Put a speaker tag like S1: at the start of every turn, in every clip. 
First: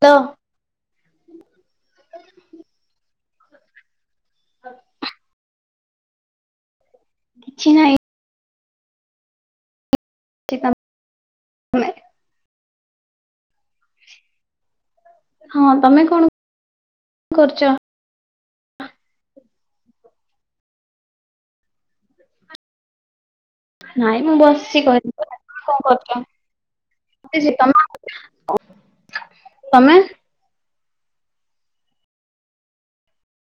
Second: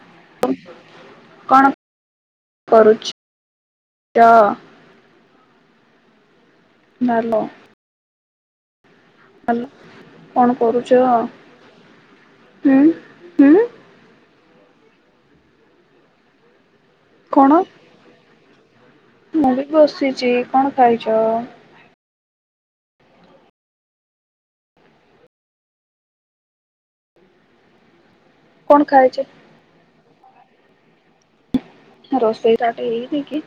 S1: ତ
S2: କଣ କରୁଛି? [unintelligible] ହାଲୋ
S1: କିଛି ନାହିଁ
S2: ହାଲୋ, କଣ କରୁଚ?
S1: ତମେ
S2: ହୁଁ ହୁଁ
S1: ହଁ, ତମେ କଣ
S2: କଣ?
S1: କରୁଚ?
S2: ମୁଁ ବି ବସିଛି, କଣ ଖାଇଛ?
S1: ନାଇଁ ମୁଁ ବସିଛି କହିଲି ପା, ତମେ କଣ କରୁଛ? [unintelligible]
S2: କଣ ଖାଇଛ?
S1: ତମେ?
S2: ରୋଷେଇ ଷ୍ଟାଟ୍ ହେଇନି କି?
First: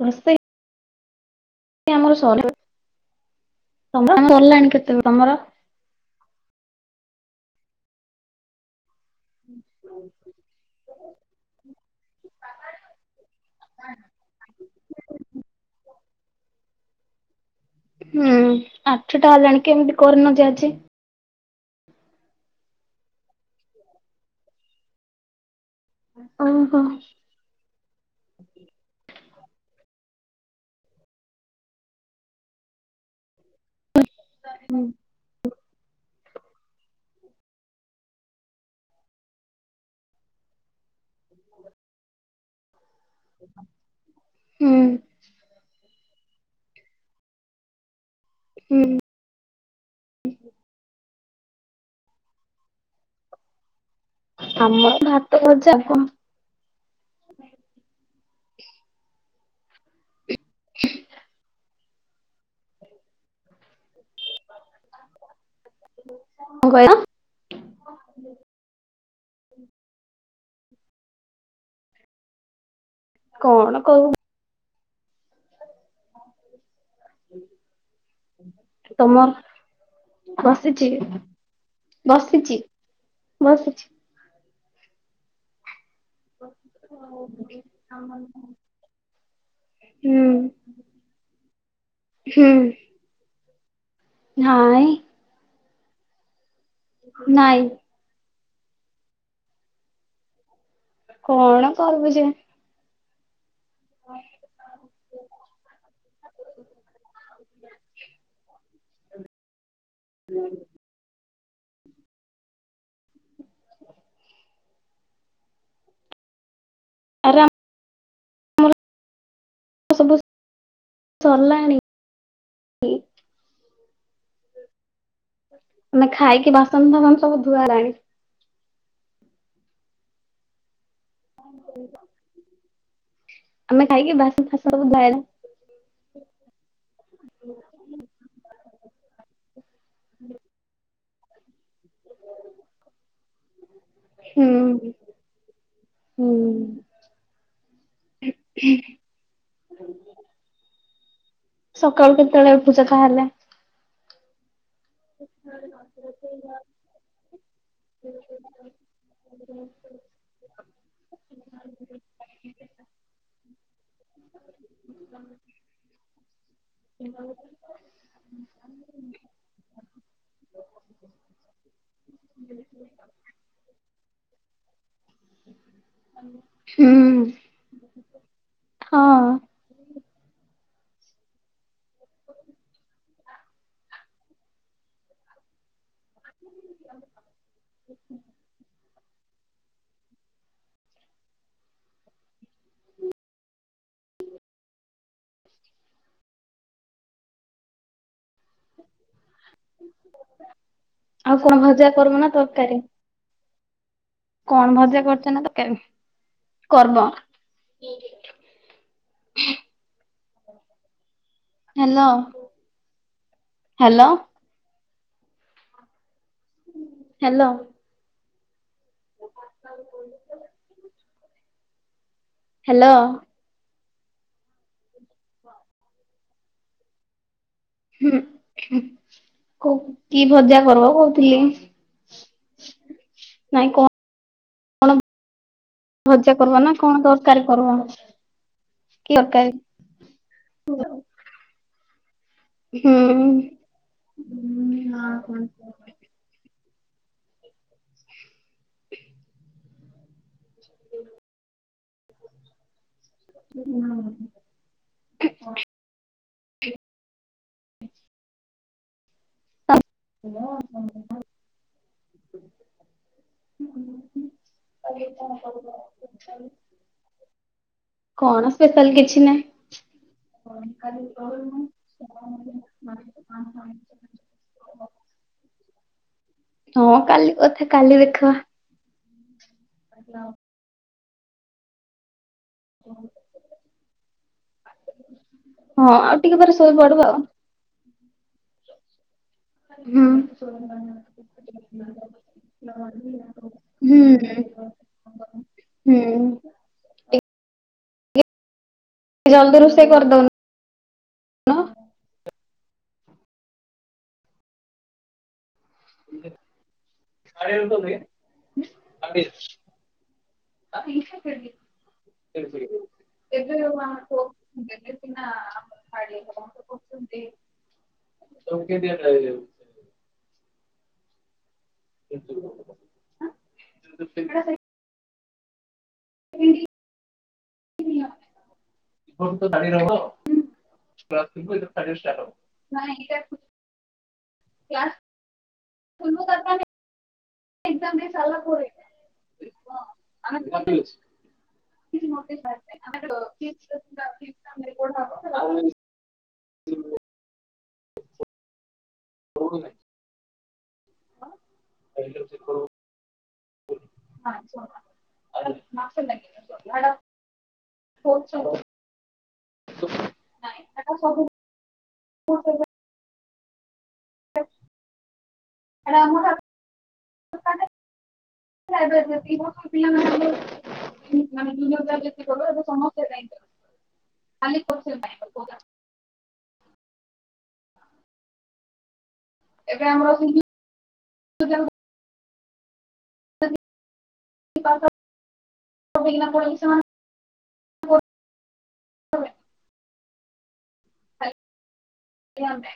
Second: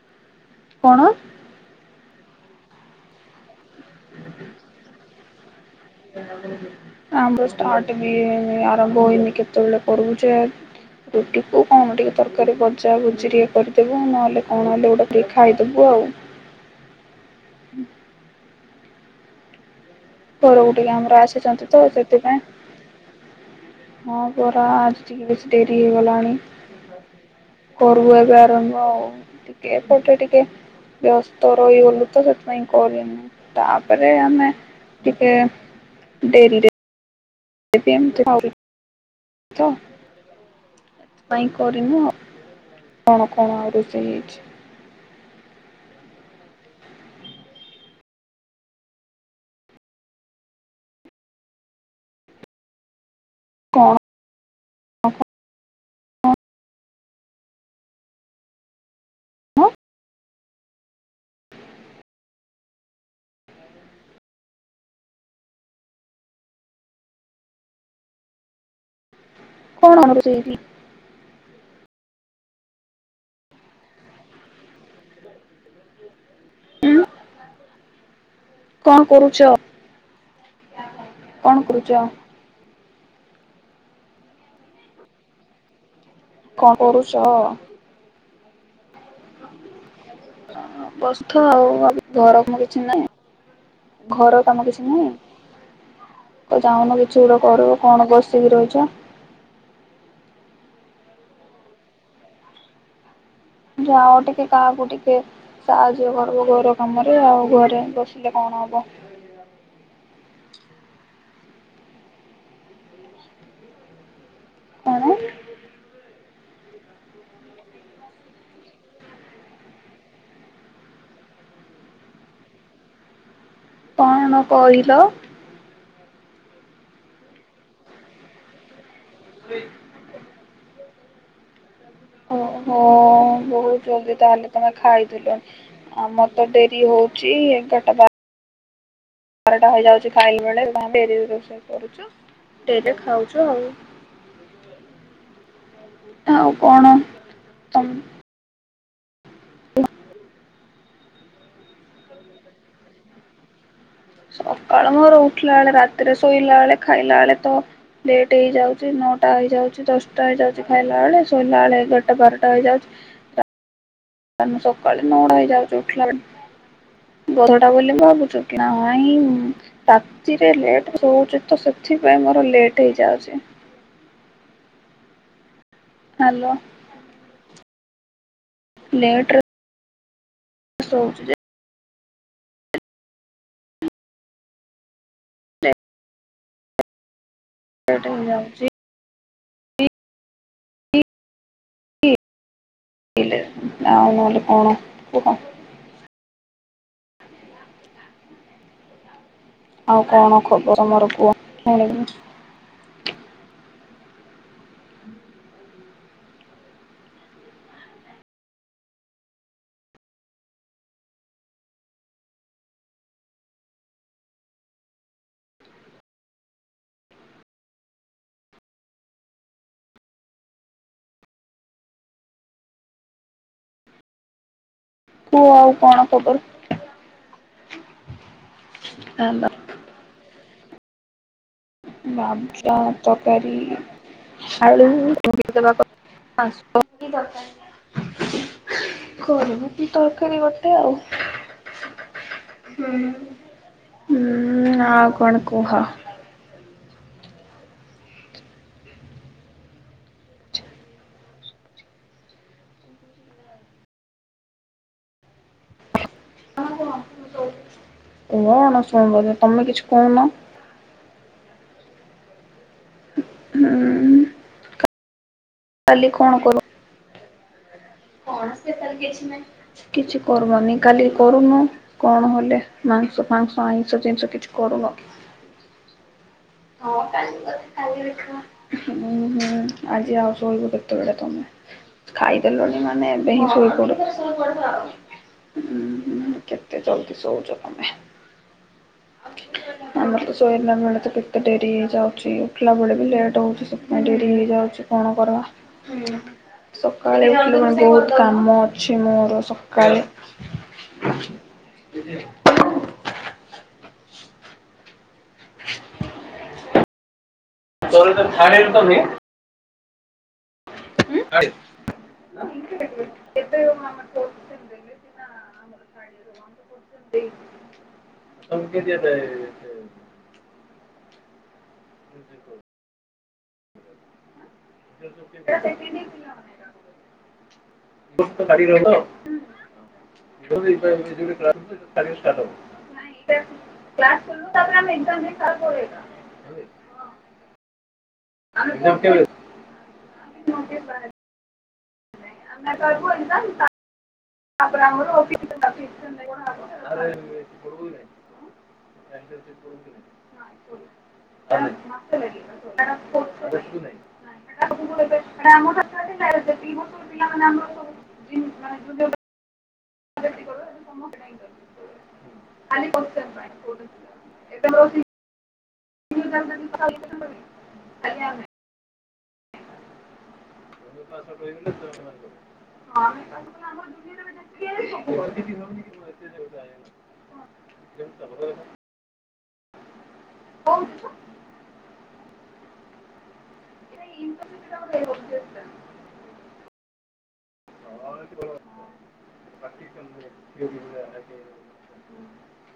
S1: ରୋଷେଇ।
S2: କଣ?
S1: ଆମର ସରିଲାଣି କେତେବେଳେ ତମର?
S2: ଆମର ଷ୍ଟାର୍ଟ ବି ହେଇନି, ଆରମ୍ଭ ହୋଇନି କେତେବେଳେ କରିବୁ ଯେ। ରୁଟିକୁ କଣ ଟିକେ ତରକାରୀ ବଜା ଭୁଜି କରିଦେବୁ, ନହେଲେ କଣ ହେଲେ ଗୋଟେ ଟିକେ ଖାଇଦେବୁ ଆଉ।
S1: ହୁଁ ଆଠଟା ହେଲାଣି କେମିତି କରିନ ଯେ ଆଜି?
S2: ଘରକୁ ଟିକେ ଆମର ଆସିଛନ୍ତି ତ ସେଥିପାଇଁ ହଁ ପରା ଆଜି ଟିକେ ବେଶି ଡେରି ହେଇଗଲାଣି।
S1: ଓହୋ
S2: କରୁ ଏବେ ଆରମ୍ଭ ଆଉ। ଟିକେ ଏପଟେ ଟିକେ ବ୍ୟସ୍ତ ରହିଗଲୁ ତ ସେଥିପାଇଁ କରିନୁ। ତାପରେ ଆମେ
S1: ହୁଁ
S2: ଟିକେ ଡେରିରେ ସେ ପିମ [unintelligible] ତ ପାଇଁ କରିିନୁ କଣ କଣ ଆହୁରି [unintelligible]
S1: ହୁଁ।
S2: କଣ?
S1: ଆମର ଭାତ ବଜା କଣ?
S2: କଣ
S1: କଣ କହିଲ?
S2: କଣ ହେଉଛି ଏଠି?
S1: କଣ କହୁ
S2: କଣ କରୁଛ
S1: ତମର ବସିଛି
S2: କଣ କରୁଛ
S1: ବସିଛି। ବସିଛି।
S2: କଣ କରୁଚ?
S1: ଆମ
S2: ବସ୍ଥ ଆଉ ଘର
S1: ହୁଁ
S2: କାମ କିଛି ନାହିଁ? ଘର କାମ କିଛି
S1: ନାଇଁ
S2: ନାହିଁ? ତ ଯାଉନ କିଛି ଗୋଟେ
S1: ନାଇଁ
S2: କରିବ, କଣ ବସିକି ରହିଛ।
S1: କଣ କରିବୁ ଯେ
S2: ଯାଅ ଟିକେ କାହାକୁ ଟିକେ ସାହାଯ୍ୟ କରିବୁ ଘର କାମରେ, ଆଉ ଘରେ ବସିଲେ କଣ ହବ।
S1: ହୁଁ।
S2: କଣ?
S1: [unintelligible] ସରିଲାଣି।
S2: କଣ କହିଲ?
S1: ଆମେ ଖାଇକି ବାସନ ଫାସନ ସବୁ ଧୁଆ ହେଲାଣି। [inaudible]
S2: ହ ବୋହୁତ୍
S1: ଆମେ ଖାଇକି
S2: ଜଲ୍ଦି
S1: ବାସନ
S2: ତାହେଲେ
S1: ଫାସନ
S2: ତମେ
S1: ସବୁ ଧୁଆ ହେଲାଣି।
S2: ଖାଇଥିଲ। ଆମର ତ ଡେରି ହୋଉଛି ଏଗାରଟା ବାର ବାରଟା ହେଇଯାଉଛି ଖାଇଲା ବେଳେ, ଡେରିରେ ରୋଷେଇ କରୁଛୁ ଡେରିରେ ଖାଉଛୁ ଆଉ।
S1: ହୁଁ ହୁଁ।
S2: ଆଉ କଣ ତମ [inaudible]
S1: ସକାଳୁ କେତେବେଳେ ଉଠୁଛ ତାହେଲେ?
S2: ସକାଳ ମୋର ଉଠିଲାବେଳେ ରାତିରେ ଶୋଇଲା ବେଳେ ଖାଇଲା ବେଳେ ତ ଲେଟ୍ ହେଇଯାଉଛି ନଅଟା ହେଇଯାଉଛି ଦଶଟା ହେଇଯାଉଛି ଖାଇଲା ବେଳେ ଶୋଇଲା ବେଳେ ଏଗାରଟା ବାରଟା ହେଇଯାଉଛି। ସକାଳେ ନଅଟା ହେଇଯାଉଛି ଉଠିଲା ବେଳକୁ। ଗହଳି ବୋଲି ଭାବୁଛ କି? ନାଇଁ। ରାତିରେ ଲେଟ୍ ରେ ଶୋଉଛି ତ ସେଥିପାଇଁ ମୋର ଲେଟ୍ ହେଇଯାଉଛି। ହାଲୋ
S1: ହୁଁ। ହଁ
S2: ଲେଟ୍ ରେ ଶୋଉଛି ଯେ
S1: [unintelligible]
S2: ଲେଟ୍ ହେଇଯାଉଛି। [unintelligible] ଆଉ ନହେଲେ କଣ କୁହ? ଆଉ କଣ ଖବର ମୋର
S1: ଆଉ କଣ ଭଜା କରିବ ନା ତରକାରୀ? କଣ ଭଜା କରୁଛ ନା ତରକାରୀ? Hello hello. ହ୍ୟାଲୋ। [unintelligible] ହ୍ୟାଲୋ।
S2: ତୁ ଆଉ କଣ ଖବର?
S1: ହୁଁ ହୁଁ
S2: ହାଲୋ
S1: କୋ କି ଭଜା କରବ କହୁଥିଲି?
S2: [unintelligible]
S1: ନାଇଁ
S2: ତରକାରୀ-ଇ-ଇ-ଇ। ଆଳୁ
S1: କଣ ଭଜା କରବା ନା କଣ ତରକାରୀ କରବା କି
S2: [unintelligible]
S1: ତରକାରୀ
S2: କରିବୁ କି ତରକାରୀ ଗୋଟେ ଆଉ। ହୁଁ ହୁଁ ଆଉ କଣ କୁହ?
S1: [unintelligible]
S2: [unintelligible] ତମେ କିଛି କହୁନ?
S1: [unintelligible] [unintelligible] କାଲି କଣ?
S2: କାଲି କଣ କର
S1: କଣ ସ୍ପେଶାଲ କିଛି ନାହିଁ
S2: କିଛି କରମନି କାଲି କରୁନୁ କଣ ହେଲେ। ମାଂସ ଫାଂସ ଆଇଁଷ ଜିନିଷ କିଛି କରୁନ କି?
S1: ହଁ କାଲି କଥା କାଲି ଦେଖବା।
S2: ଉଁ ହୁଁ ଆଜି ଆଉ ଶୋଇବୁ କେତେବେଳେ ତମେ? ଖାଇଦେଲଣି ମାନେ ଏବେ ହିଁ ଶୋଇପଡ।
S1: ହଁ ଆଉ ଟିକେ ପରେ
S2: ଜଲ୍ଦି
S1: ଶୋଇପଡବ। ହୁଁ।
S2: ଆମର ତ ଶୋଇଲା ବେଳେ କେ ତେ ଡେରି ହେଇଯାଉଛି ଉଠିଲା ବେଳକୁ ଲେଟ୍ ହଉଛି
S1: ହୁଁ
S2: ସେଥିପାଇଁ ଡେରି ହେଇଯାଉଛି କଣ କରବା।
S1: ହୁଁ
S2: ସକାଳେ ଉଠିଲେ ବହୁତ କାମ ଅଛି ମୋର
S1: ଜଲଦି ରୋଷେଇ
S2: ସକାଳେ।
S1: କରିଦଉନୁ
S2: [unintelligible] [unintelligible]
S1: [unintelligible] ଆଇ ଏବେ [unintelligible]
S2: ଏଇଟା
S1: [unintelligible] [unintelligible]
S2: [unintelligible] [unintelligible] [unintelligible] କ୍ଲାସ କଲୁ ତାପରେ ଆମ ଏଣ୍ଟରନେଟ [unintelligible]
S1: ଏକ୍ଜମ ଦେଇ ସରିଲା
S2: [unintelligible] ଆମେ
S1: ହଁ
S2: ବାହାରେ।
S1: [unintelligible]
S2: ଆମେ ଏତେବେଳକୁ ଏକ୍ଜମ୍ ତା
S1: [unintelligible]
S2: ତାପରେ ଆମର [unintelligible] [inaudible] [unintelligible] [unintelligible]
S1: [inaudible]
S2: [inaudible] ଖାଲି [inaudible] ଏବେ ମୁଁ ରହୁଛି [inaudible] ଖାଲି ଆମେ
S1: [inaudible] ପିଲାମାନେ ବି
S2: [unintelligible] [inaudible]
S1: ଏବେ ଆମର ସିଭି
S2: [inaudible]
S1: ପାଠ [inaudible] ସେମାନ
S2: ହଁ [inaudible]
S1: [inaudible] ଆମେ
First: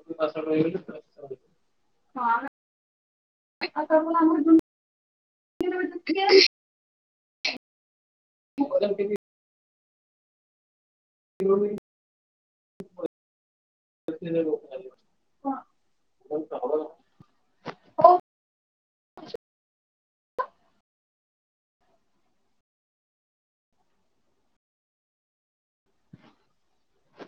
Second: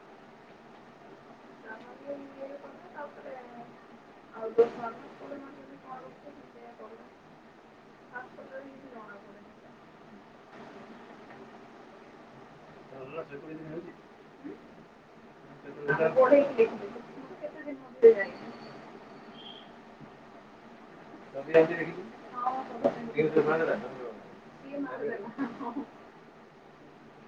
S1: ହଁ ଆମେ [inaudible] [unintelligible] ମୁଁ [unintelligible] ପିନ୍ଧନି।
S2: [inaudible] ହେଉଚି [unintelligible] କି ଦେଖିବେ [unintelligible] ସିଏ ମାରିଦେବ ହଁ, ହଁ, ହଁ।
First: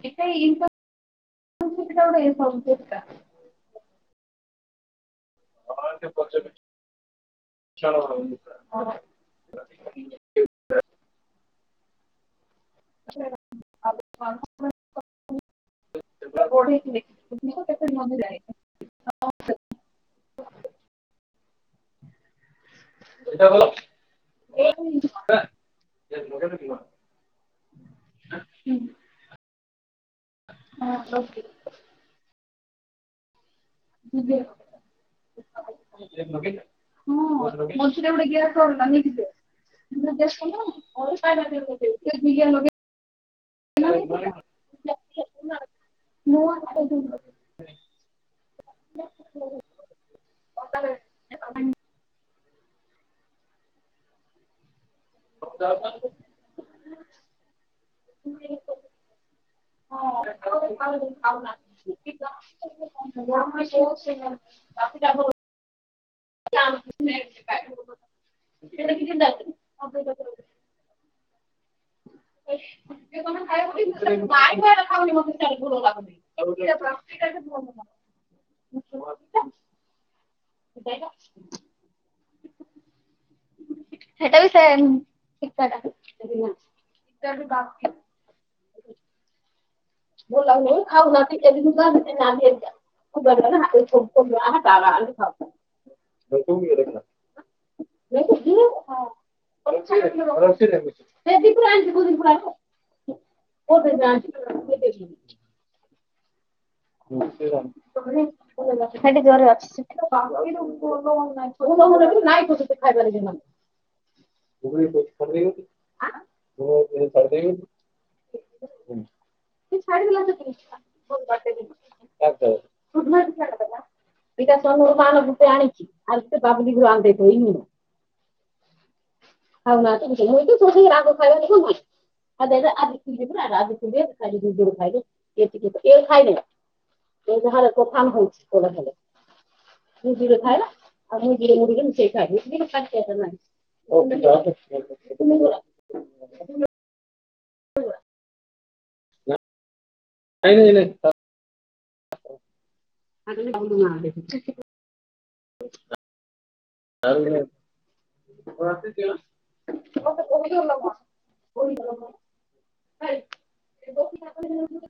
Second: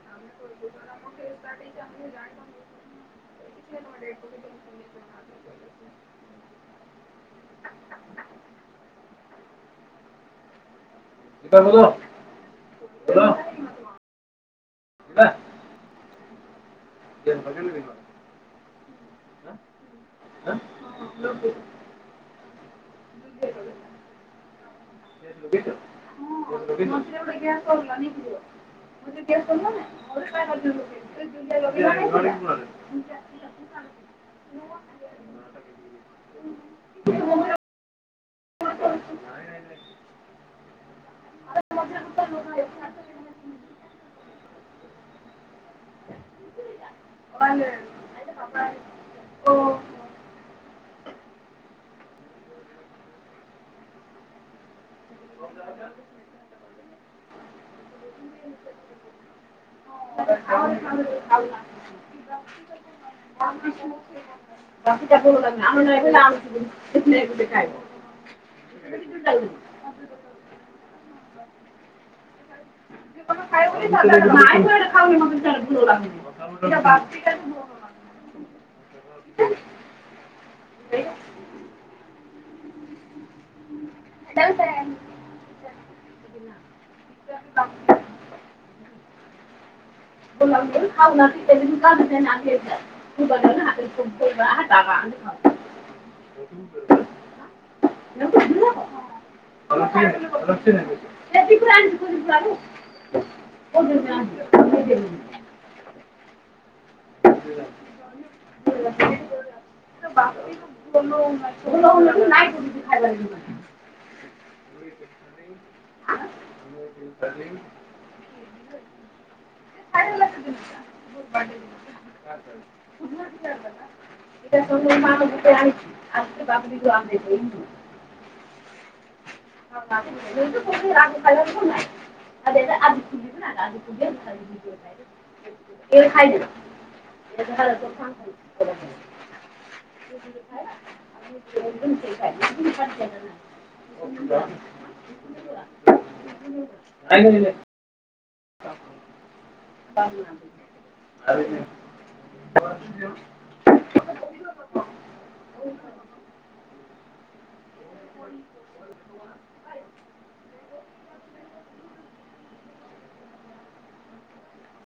S1: ଏଟାରେ ଇନଫର୍ମ [inaudible]
S2: [inaudible]
S1: ହଁ ସିଏ ପଚାରେ [inaudible]
S2: [unintelligible]
S1: [inaudible] ବଢେଇଥିଲେ [inaudible]
S2: ଆଁ,
S1: ସେଇଟା କଲ।
S2: [unintelligible] [unintelligible]
S1: [unintelligible] [unintelligible] [inaudible]
S2: [unintelligible] [inaudible]
S1: ହଁ। [inaudible]
S2: [unintelligible]
S1: [unintelligible] [unintelligible] [unintelligible] [unintelligible] ହେଟା ବି ସେମ୍ ସେକାଟା। [inaudible]
S2: [unintelligible] ହଁ [inaudible]
S1: [unintelligible]
S2: [unintelligible] [unintelligible]
S1: ରୋଷଇ କଣ? ସକାଳେ ଜର ଅଛି, ସେଥିପାଇ [unintelligible]
S2: ହୁଁ [inaudible]
S1: ଭ ଖଣ୍ଡ ର ଚ ର [unintelligible] ସେ ଛାଡିଦେଲା ସେଥିରୁଡ [unintelligible]
S2: ଟ ମା ଆଣି [unintelligible] [unintelligible] ଆମେ ଦେଇନୁ
S1: ଆଉ ନା ତଇ ତୋ ରାଗ ଖାଇବା ଲଖ [unintelligible] ଖ ଆଜି ଖିବ ପୁର ଆ ଆଜି ଖ ଖଲିରୁୁ ଖାଇ ଏତିକି ତ ଏ ଖାଇନ [unintelligible] ଏରେ ତୋଫାନ ହଉଛି କୋରେ [unintelligible] ଭୁଜିିରେ ଖାଇଲା ଆଉ ଭୁଜିରେ ମୁଁ ଟିକେ ଲୁଚେଇ ଖାଇବି [inaudible] ହଉ ତ ଯାଆନ୍ତୁ [unintelligible]
S2: [inaudible] ଓ ହୋ ଖାଇ ନାହାନ୍ତି, ଖାଇ ନିଅ
S1: ହଉ [unintelligible]
S2: ହ [inaudible]
S1: ଆଉ। What is yours? ତୁମକୁ କଉ ଭଳି [unintelligible] [unintelligible]